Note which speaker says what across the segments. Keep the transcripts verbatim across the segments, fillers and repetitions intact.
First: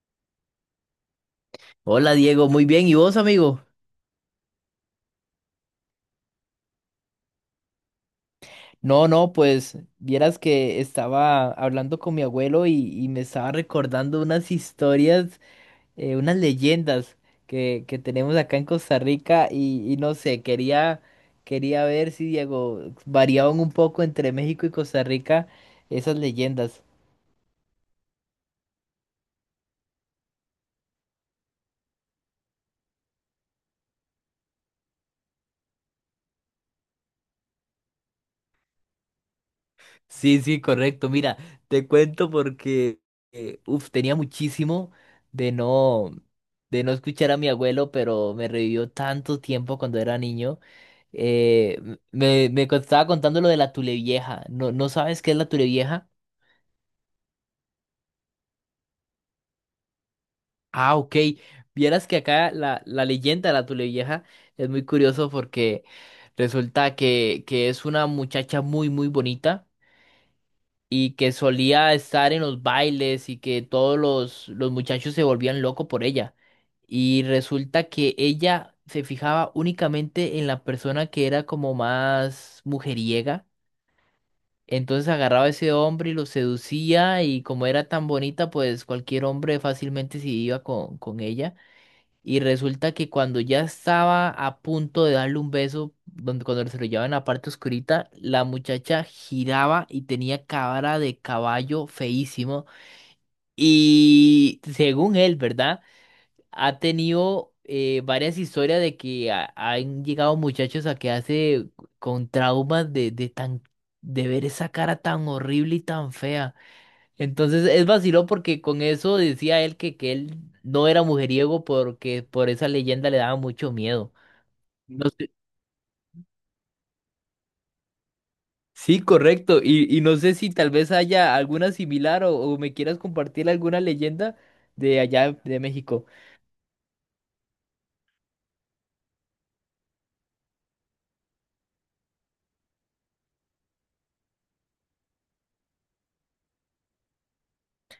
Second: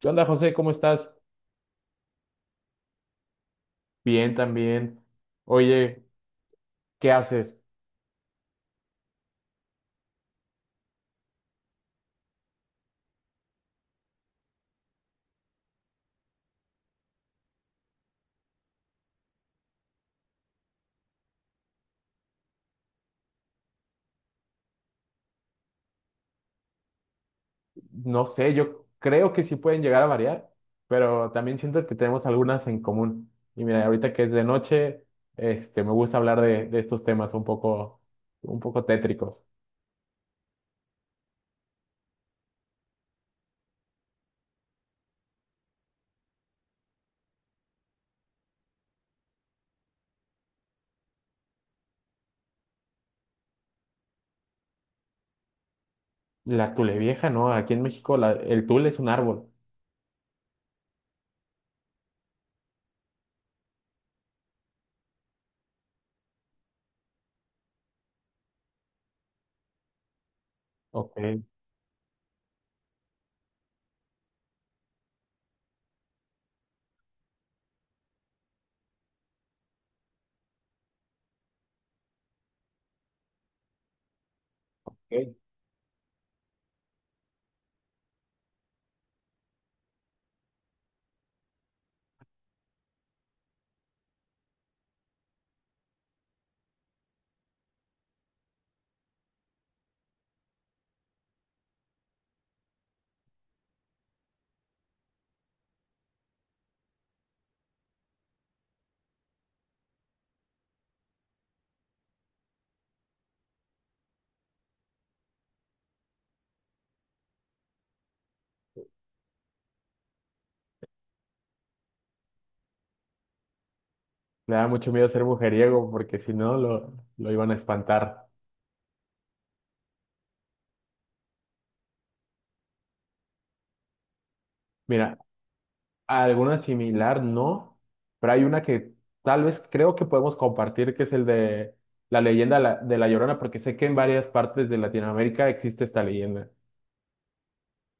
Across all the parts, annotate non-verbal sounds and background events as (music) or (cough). Speaker 1: ¿Qué onda, José? ¿Cómo estás?
Speaker 2: Hola Diego, muy bien. ¿Y vos, amigo?
Speaker 1: Bien, también. Oye, ¿qué haces?
Speaker 2: No, no, pues vieras que estaba hablando con mi abuelo y, y me estaba recordando unas historias, eh, unas leyendas que, que tenemos acá en Costa Rica y, y no sé, quería, quería ver si, Diego, variaban un poco entre México y Costa Rica esas leyendas.
Speaker 1: No sé, yo creo que sí pueden llegar a variar, pero también siento que tenemos algunas en común. Y mira, ahorita que es de noche, este, me gusta hablar de, de estos temas un poco, un poco tétricos.
Speaker 2: Sí, sí, correcto. Mira, te cuento porque eh, uf, tenía muchísimo de no de no escuchar a mi abuelo, pero me revivió tanto tiempo cuando era niño. Eh, m- me, me co- estaba contando lo de la Tulevieja. ¿No, no sabes qué es la Tulevieja?
Speaker 1: La tule vieja, ¿no? Aquí en México la- el tule es un árbol.
Speaker 2: Ah, ok. Vieras que acá la, la leyenda de la Tulevieja es muy curioso porque resulta que, que es una muchacha muy, muy bonita y
Speaker 1: Ok.
Speaker 2: que solía estar en los bailes y que todos los, los muchachos se volvían locos por ella. Y resulta que ella se fijaba únicamente en la persona que era como más mujeriega. Entonces
Speaker 1: Ok.
Speaker 2: agarraba a ese hombre y lo seducía y como era tan bonita, pues cualquier hombre fácilmente se iba con, con ella. Y resulta que cuando ya estaba a punto de darle un beso, donde cuando se lo llevaba en la parte oscurita, la muchacha giraba y tenía cara de caballo feísimo. Y según él, ¿verdad? Ha tenido eh, varias historias de que ha- han llegado muchachos a quedarse con traumas de, de tan de ver esa cara tan horrible y tan fea. Entonces es vaciló porque con eso decía él que, que él no era mujeriego porque por esa leyenda le daba mucho miedo.
Speaker 1: Le da mucho miedo
Speaker 2: No
Speaker 1: ser
Speaker 2: sé-
Speaker 1: mujeriego porque si no lo, lo iban a espantar.
Speaker 2: Sí, correcto. Y, y no sé si tal vez haya alguna similar o, o me quieras compartir alguna leyenda de
Speaker 1: Mira,
Speaker 2: allá de México.
Speaker 1: alguna similar, no, pero hay una que tal vez creo que podemos compartir, que es el de la leyenda de la de La Llorona, porque sé que en varias partes de Latinoamérica existe esta leyenda.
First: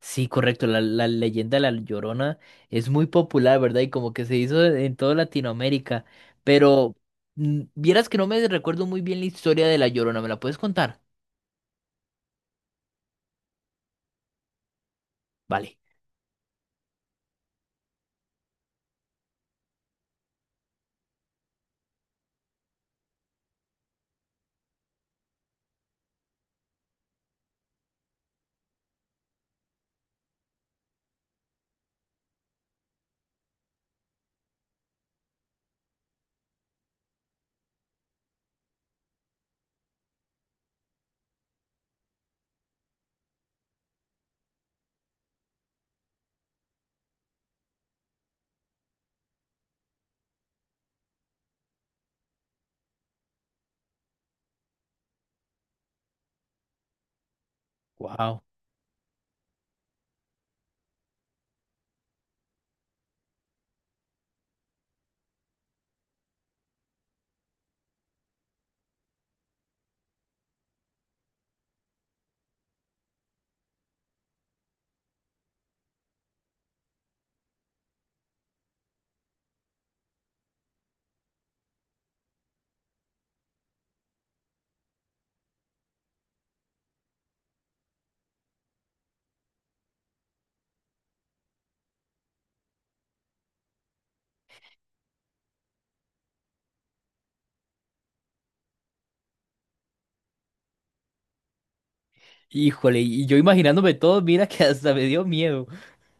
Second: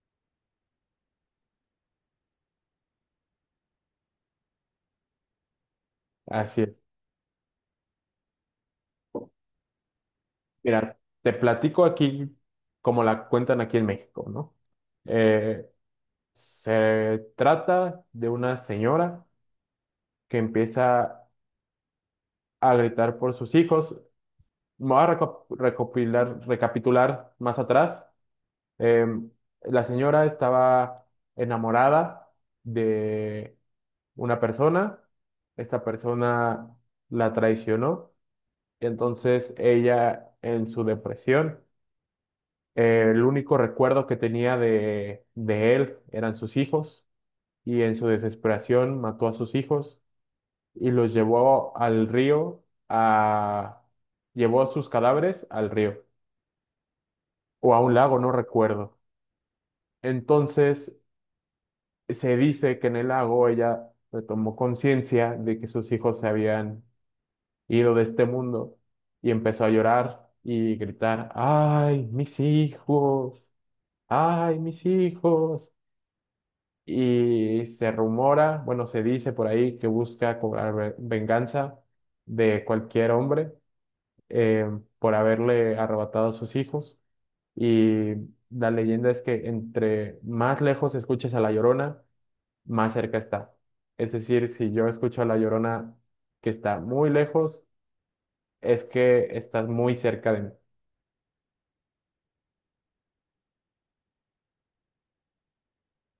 Speaker 2: Sí, correcto. La, la leyenda de la Llorona es muy popular, ¿verdad? Y como que se hizo en toda Latinoamérica.
Speaker 1: Así es.
Speaker 2: Pero mm, vieras que no me recuerdo muy bien la historia de la Llorona. ¿Me la puedes
Speaker 1: Mira,
Speaker 2: contar?
Speaker 1: te platico aquí como la cuentan aquí en México, ¿no? Eh,
Speaker 2: Vale.
Speaker 1: Se trata de una señora que empieza a gritar por sus hijos. Me voy a reco- recopilar, recapitular más atrás. Em, la señora estaba enamorada de una persona. Esta persona la traicionó, entonces ella en su depresión, eh, el único recuerdo que tenía de, de él eran sus hijos, y en su desesperación mató a sus hijos y los llevó al río a... llevó sus cadáveres al río o a un lago, no
Speaker 2: Wow.
Speaker 1: recuerdo. Entonces, se dice que en el lago ella tomó conciencia de que sus hijos se habían ido de este mundo y empezó a llorar y gritar: ¡ay, mis hijos! ¡Ay, mis hijos! Y se rumora, bueno, se dice por ahí que busca cobrar ve- venganza de cualquier hombre eh, por haberle arrebatado a sus hijos. Y la leyenda es que entre más lejos escuches a La Llorona, más cerca está. Es decir, si yo escucho a La Llorona que está muy lejos, es que estás muy cerca de mí.
Speaker 2: Híjole, y yo imaginándome todo, mira que (laughs) hasta me dio miedo.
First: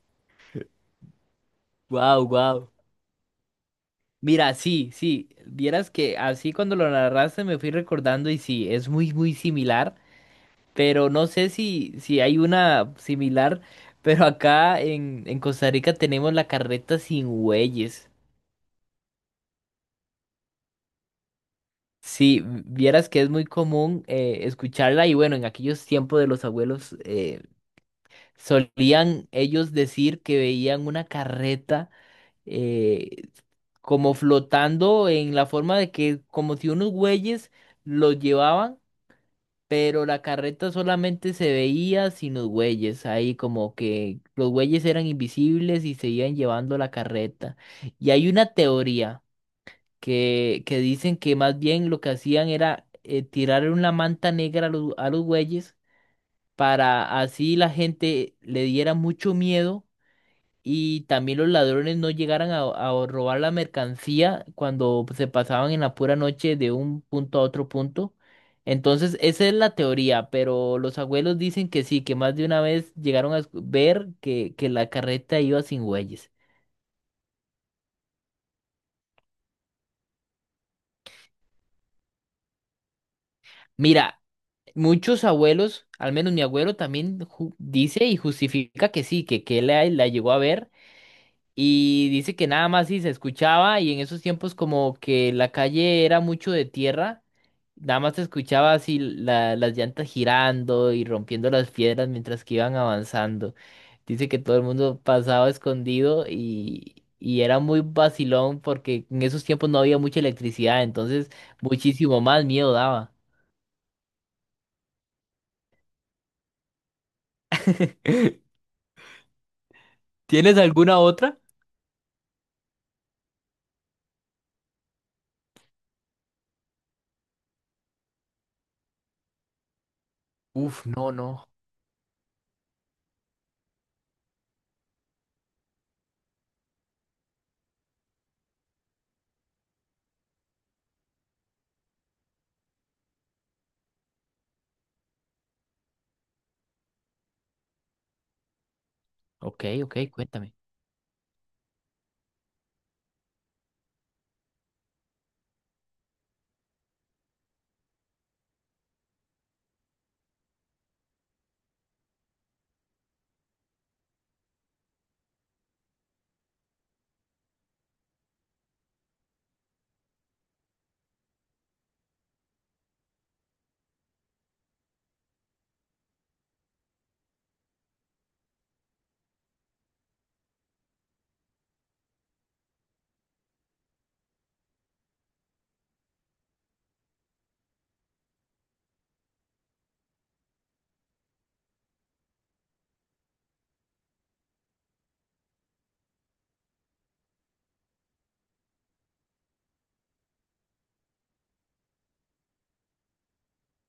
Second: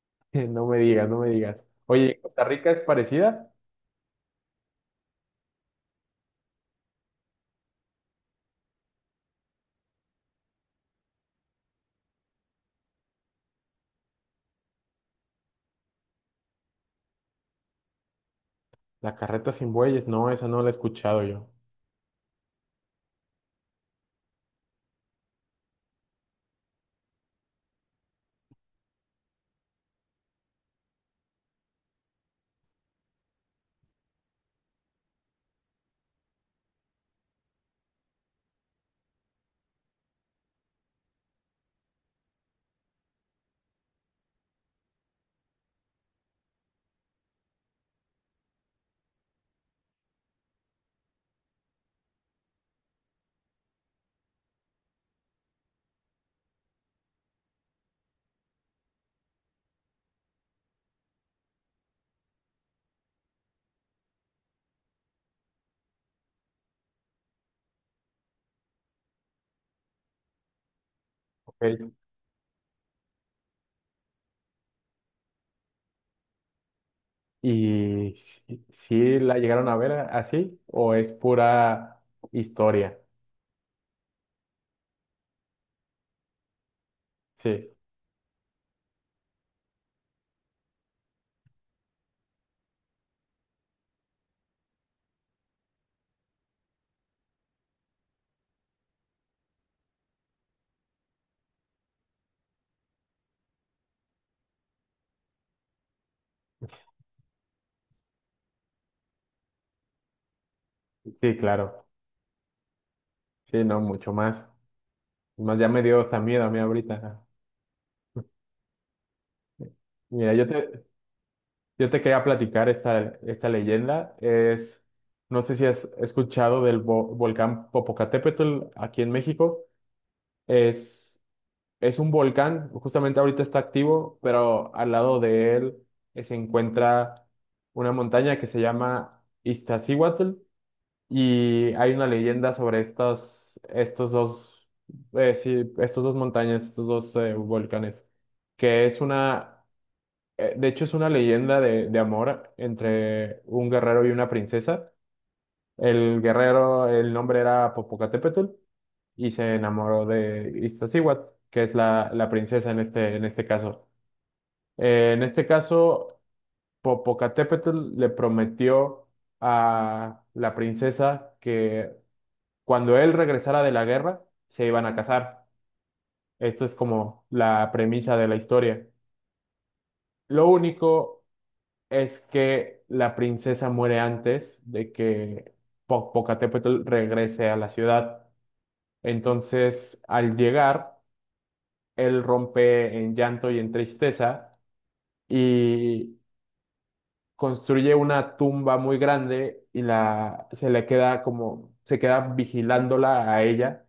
Speaker 1: (laughs) No me digas, no me digas. Oye, ¿en
Speaker 2: Wow,
Speaker 1: ¿Costa
Speaker 2: wow.
Speaker 1: Rica es parecida?
Speaker 2: Mira, sí, sí, vieras que así cuando lo narraste me fui recordando y sí, es muy, muy similar, pero no sé si, si hay una similar, pero acá en, en Costa Rica tenemos la carreta sin bueyes.
Speaker 1: La carreta sin bueyes, no, esa no la he escuchado yo.
Speaker 2: Sí, vieras que es muy común eh, escucharla y bueno, en aquellos tiempos de los abuelos eh, solían ellos decir que veían una carreta. eh, Como flotando en la forma de que como si unos bueyes los llevaban, pero la carreta solamente se veía sin los bueyes, ahí como que los bueyes eran invisibles y se iban llevando la carreta. Y hay una teoría que, que dicen que más bien lo que hacían era eh, tirar una manta negra a los, a los bueyes para así la gente le diera mucho miedo y también los ladrones no llegaran a, a robar la mercancía cuando se pasaban en la pura noche de un punto a otro punto. Entonces, esa es la teoría, pero los abuelos dicen que
Speaker 1: Ok.
Speaker 2: sí, que más de una vez llegaron a escu- ver que, que la carreta iba sin bueyes.
Speaker 1: ¿Y si, si la llegaron a ver a- así o es pura historia?
Speaker 2: Mira, muchos abuelos, al menos mi abuelo también ju-
Speaker 1: Sí,
Speaker 2: dice y justifica que sí, que, que él la, la llegó a ver. Y dice que nada más sí se escuchaba y en esos tiempos como que la calle era mucho de tierra. Nada más te escuchaba así la- las llantas girando y rompiendo las piedras mientras que iban avanzando. Dice que todo el mundo pasaba escondido y, y era muy vacilón porque en esos tiempos no había mucha electricidad, entonces
Speaker 1: sí, claro.
Speaker 2: muchísimo más miedo daba.
Speaker 1: Sí, no, mucho más. Más ya me dio hasta miedo a mí ahorita.
Speaker 2: (laughs)
Speaker 1: Mira, yo
Speaker 2: ¿Tienes
Speaker 1: te,
Speaker 2: alguna otra?
Speaker 1: yo te quería platicar esta, esta leyenda. Es, no sé si has escuchado del vo- volcán Popocatépetl aquí en México.
Speaker 2: Uf, no,
Speaker 1: Es,
Speaker 2: no.
Speaker 1: es un volcán, justamente ahorita está activo, pero al lado de él eh, se encuentra una montaña que se llama Iztaccíhuatl, y hay una leyenda sobre estas, estos dos, eh, sí, estos dos montañas, estos dos eh, volcanes, que es una
Speaker 2: Ok, ok, cuéntame.
Speaker 1: eh, De hecho, es una leyenda de, de amor entre un guerrero y una princesa. El guerrero, el nombre era Popocatépetl, y se enamoró de Iztaccíhuatl, que es la, la princesa en este, en este caso. Eh, en este caso, Popocatépetl le prometió a la princesa que cuando él regresara de la guerra, se iban a casar. Esta es como la premisa de la historia. Lo único es que la princesa muere antes de que Po- Popocatépetl regrese a la ciudad. Entonces, al llegar, él rompe en llanto y en tristeza y construye una tumba muy grande, y la se le queda, como se queda vigilándola a ella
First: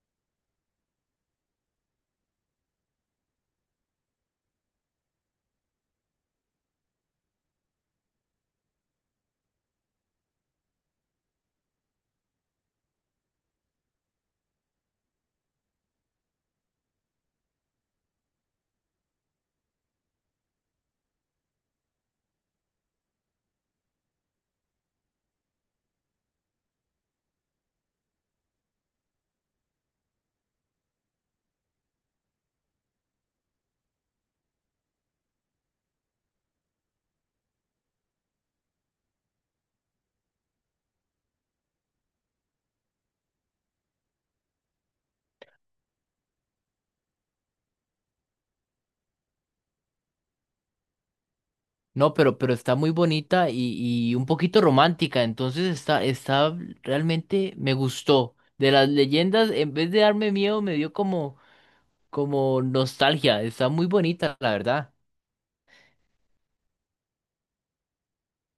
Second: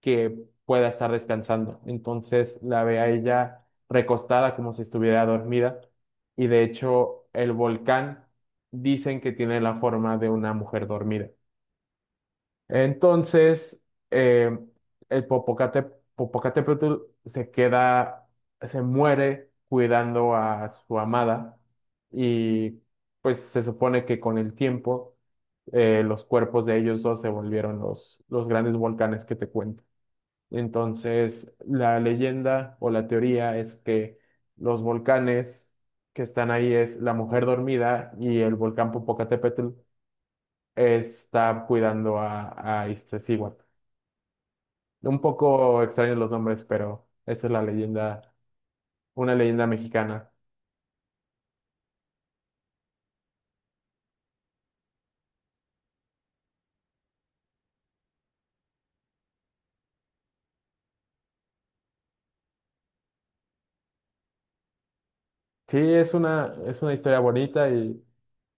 Speaker 1: que pueda estar descansando. Entonces la ve a ella recostada como si estuviera dormida, y de hecho el volcán dicen que tiene la forma de una mujer dormida. Entonces eh, el Popocate, Popocatépetl se queda, se muere cuidando a su amada, y pues se supone que con el tiempo eh, los cuerpos de ellos dos se volvieron los, los grandes volcanes que te cuento. Entonces, la leyenda o la teoría es que los volcanes que están ahí es la mujer dormida y el volcán Popocatépetl está cuidando a, a Iztaccíhuatl. Un poco extraños los nombres, pero esta es la leyenda, una leyenda mexicana.
Speaker 2: No, pero, pero está muy bonita y, y un poquito romántica, entonces está, está, realmente me gustó. De las leyendas, en vez de darme miedo, me dio como como nostalgia. Está muy bonita, la verdad.
Speaker 1: Sí, es una, es una historia bonita. Y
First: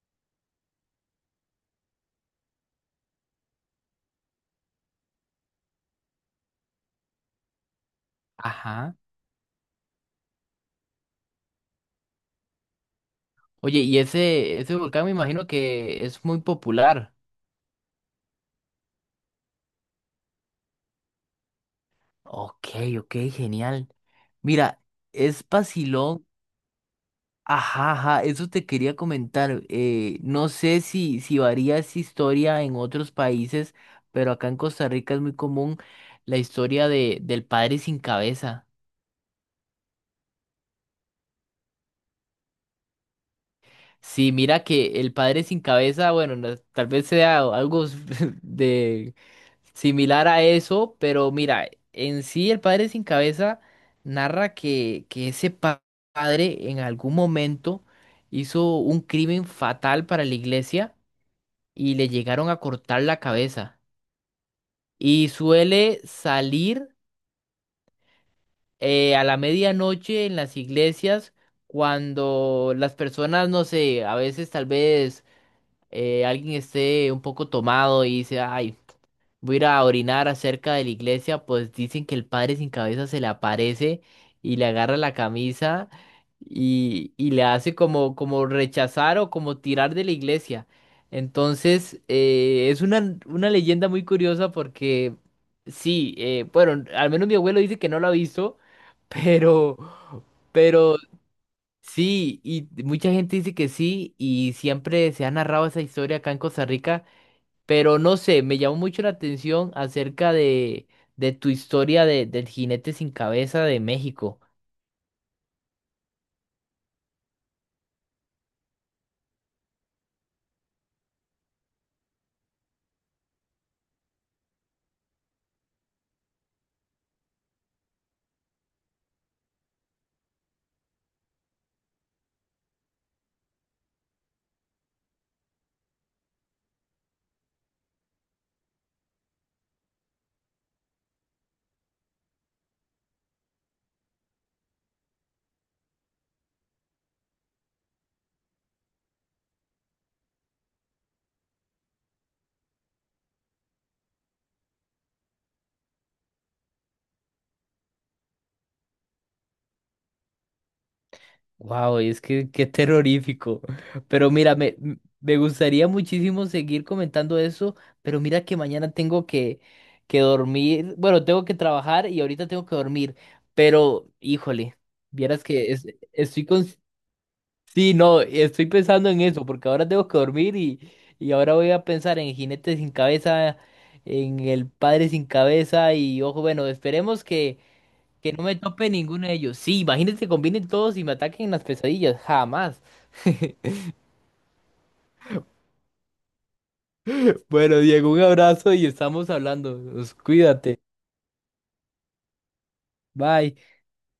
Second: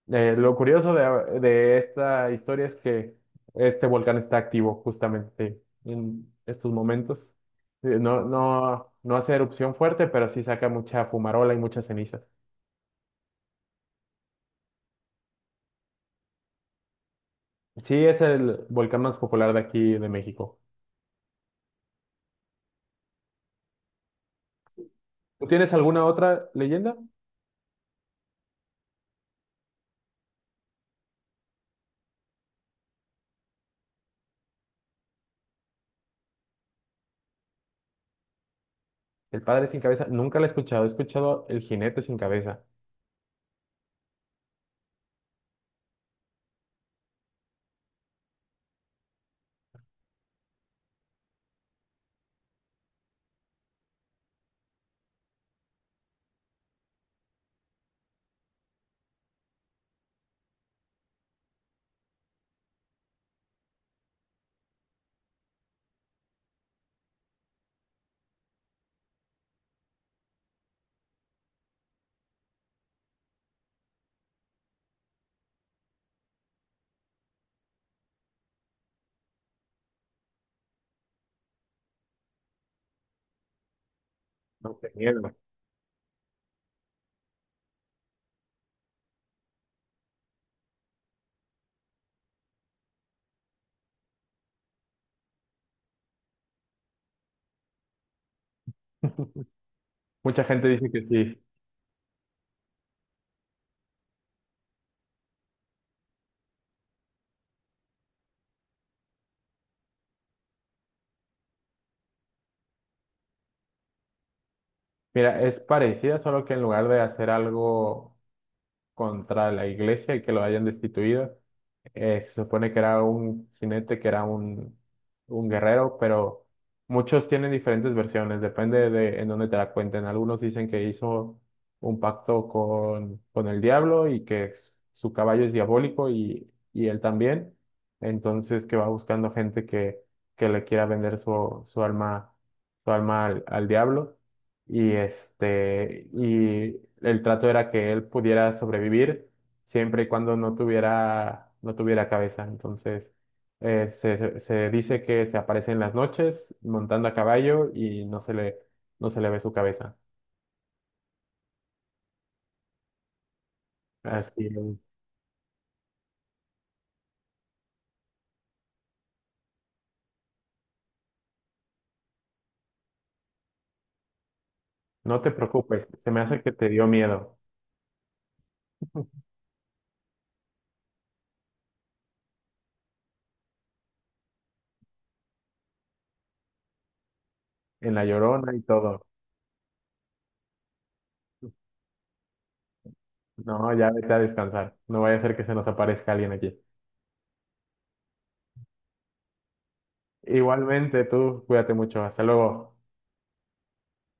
Speaker 1: Eh, lo curioso de, de esta historia es que este volcán está activo justamente en estos momentos. Eh, No, no,
Speaker 2: Ajá.
Speaker 1: no hace erupción fuerte, pero sí saca mucha fumarola y muchas cenizas.
Speaker 2: Oye, y ese, ese volcán me imagino que es muy popular.
Speaker 1: Sí, es el volcán más popular de aquí de México.
Speaker 2: Ok, ok, genial. Mira, es
Speaker 1: ¿Tú tienes alguna
Speaker 2: vacilón.
Speaker 1: otra leyenda?
Speaker 2: Ajá, ajá, eso te quería comentar. Eh, no sé si, si varía esa historia en otros países, pero acá en Costa Rica es muy común la historia de, del padre sin cabeza.
Speaker 1: El padre sin cabeza. Nunca la he escuchado. He escuchado el jinete sin cabeza.
Speaker 2: Sí, mira que el padre sin cabeza, bueno, no- tal vez sea algo (laughs) de similar a eso, pero mira, en sí el padre sin cabeza narra que, que ese pa- padre en algún momento hizo un crimen fatal para la iglesia y le llegaron a cortar la cabeza. Y suele salir eh, a la medianoche en las iglesias cuando las personas, no sé, a veces tal vez eh, alguien esté un poco tomado y dice, ay, voy a ir a orinar acerca de la iglesia, pues dicen que el padre sin cabeza se le aparece y le
Speaker 1: No te
Speaker 2: agarra la
Speaker 1: niego.
Speaker 2: camisa y, y le hace como, como rechazar o como tirar de la iglesia. Entonces, eh, es una, una leyenda muy curiosa porque sí, eh, bueno, al menos mi abuelo dice que no lo ha visto, (laughs)
Speaker 1: (laughs)
Speaker 2: pero...
Speaker 1: Mucha gente dice
Speaker 2: Pero
Speaker 1: que sí.
Speaker 2: sí, y mucha gente dice que sí, y siempre se ha narrado esa historia acá en Costa Rica, pero no sé, me llamó mucho la atención acerca de, de tu historia de, del jinete sin cabeza de México.
Speaker 1: Mira, es parecida, solo que en lugar de hacer algo contra la iglesia y que lo hayan destituido. Eh, se supone que era un jinete, que era un, un guerrero, pero muchos tienen diferentes versiones, depende de en dónde te la cuenten. Algunos dicen que hizo un pacto con, con el diablo, y que s- su caballo es diabólico, y, y él también. Entonces que va buscando gente que, que le quiera vender su, su alma, su alma al al diablo, y este, y el trato era que él pudiera sobrevivir siempre y cuando no tuviera, no tuviera cabeza. Entonces, eh, se, se se dice que se aparece en las noches montando a caballo, y no se le, no se le ve su cabeza.
Speaker 2: Wow, es que qué terrorífico. (laughs) Pero
Speaker 1: Así,
Speaker 2: mira, me, m- me gustaría muchísimo seguir comentando eso, pero mira que mañana tengo que, que dormir, bueno, tengo que trabajar y ahorita tengo que dormir, pero híjole,
Speaker 1: no te
Speaker 2: vieras que es-
Speaker 1: preocupes, se me hace
Speaker 2: estoy
Speaker 1: que
Speaker 2: con
Speaker 1: te dio miedo
Speaker 2: Sí, no, estoy pensando en eso, porque ahora tengo que dormir y, y ahora voy a pensar en Jinete sin cabeza, en el Padre sin cabeza y ojo, bueno, esperemos que,
Speaker 1: (laughs) en La
Speaker 2: que no
Speaker 1: Llorona
Speaker 2: me
Speaker 1: y
Speaker 2: tope
Speaker 1: todo.
Speaker 2: ninguno de ellos. Sí, imagínense que combinen todos y me ataquen en las pesadillas, jamás. (laughs)
Speaker 1: No, ya vete a descansar. No vaya a ser que se nos aparezca alguien aquí.
Speaker 2: Bueno, Diego, un abrazo y estamos hablando. Cuídate.
Speaker 1: Igualmente, tú cuídate mucho. Hasta luego.
Speaker 2: Bye.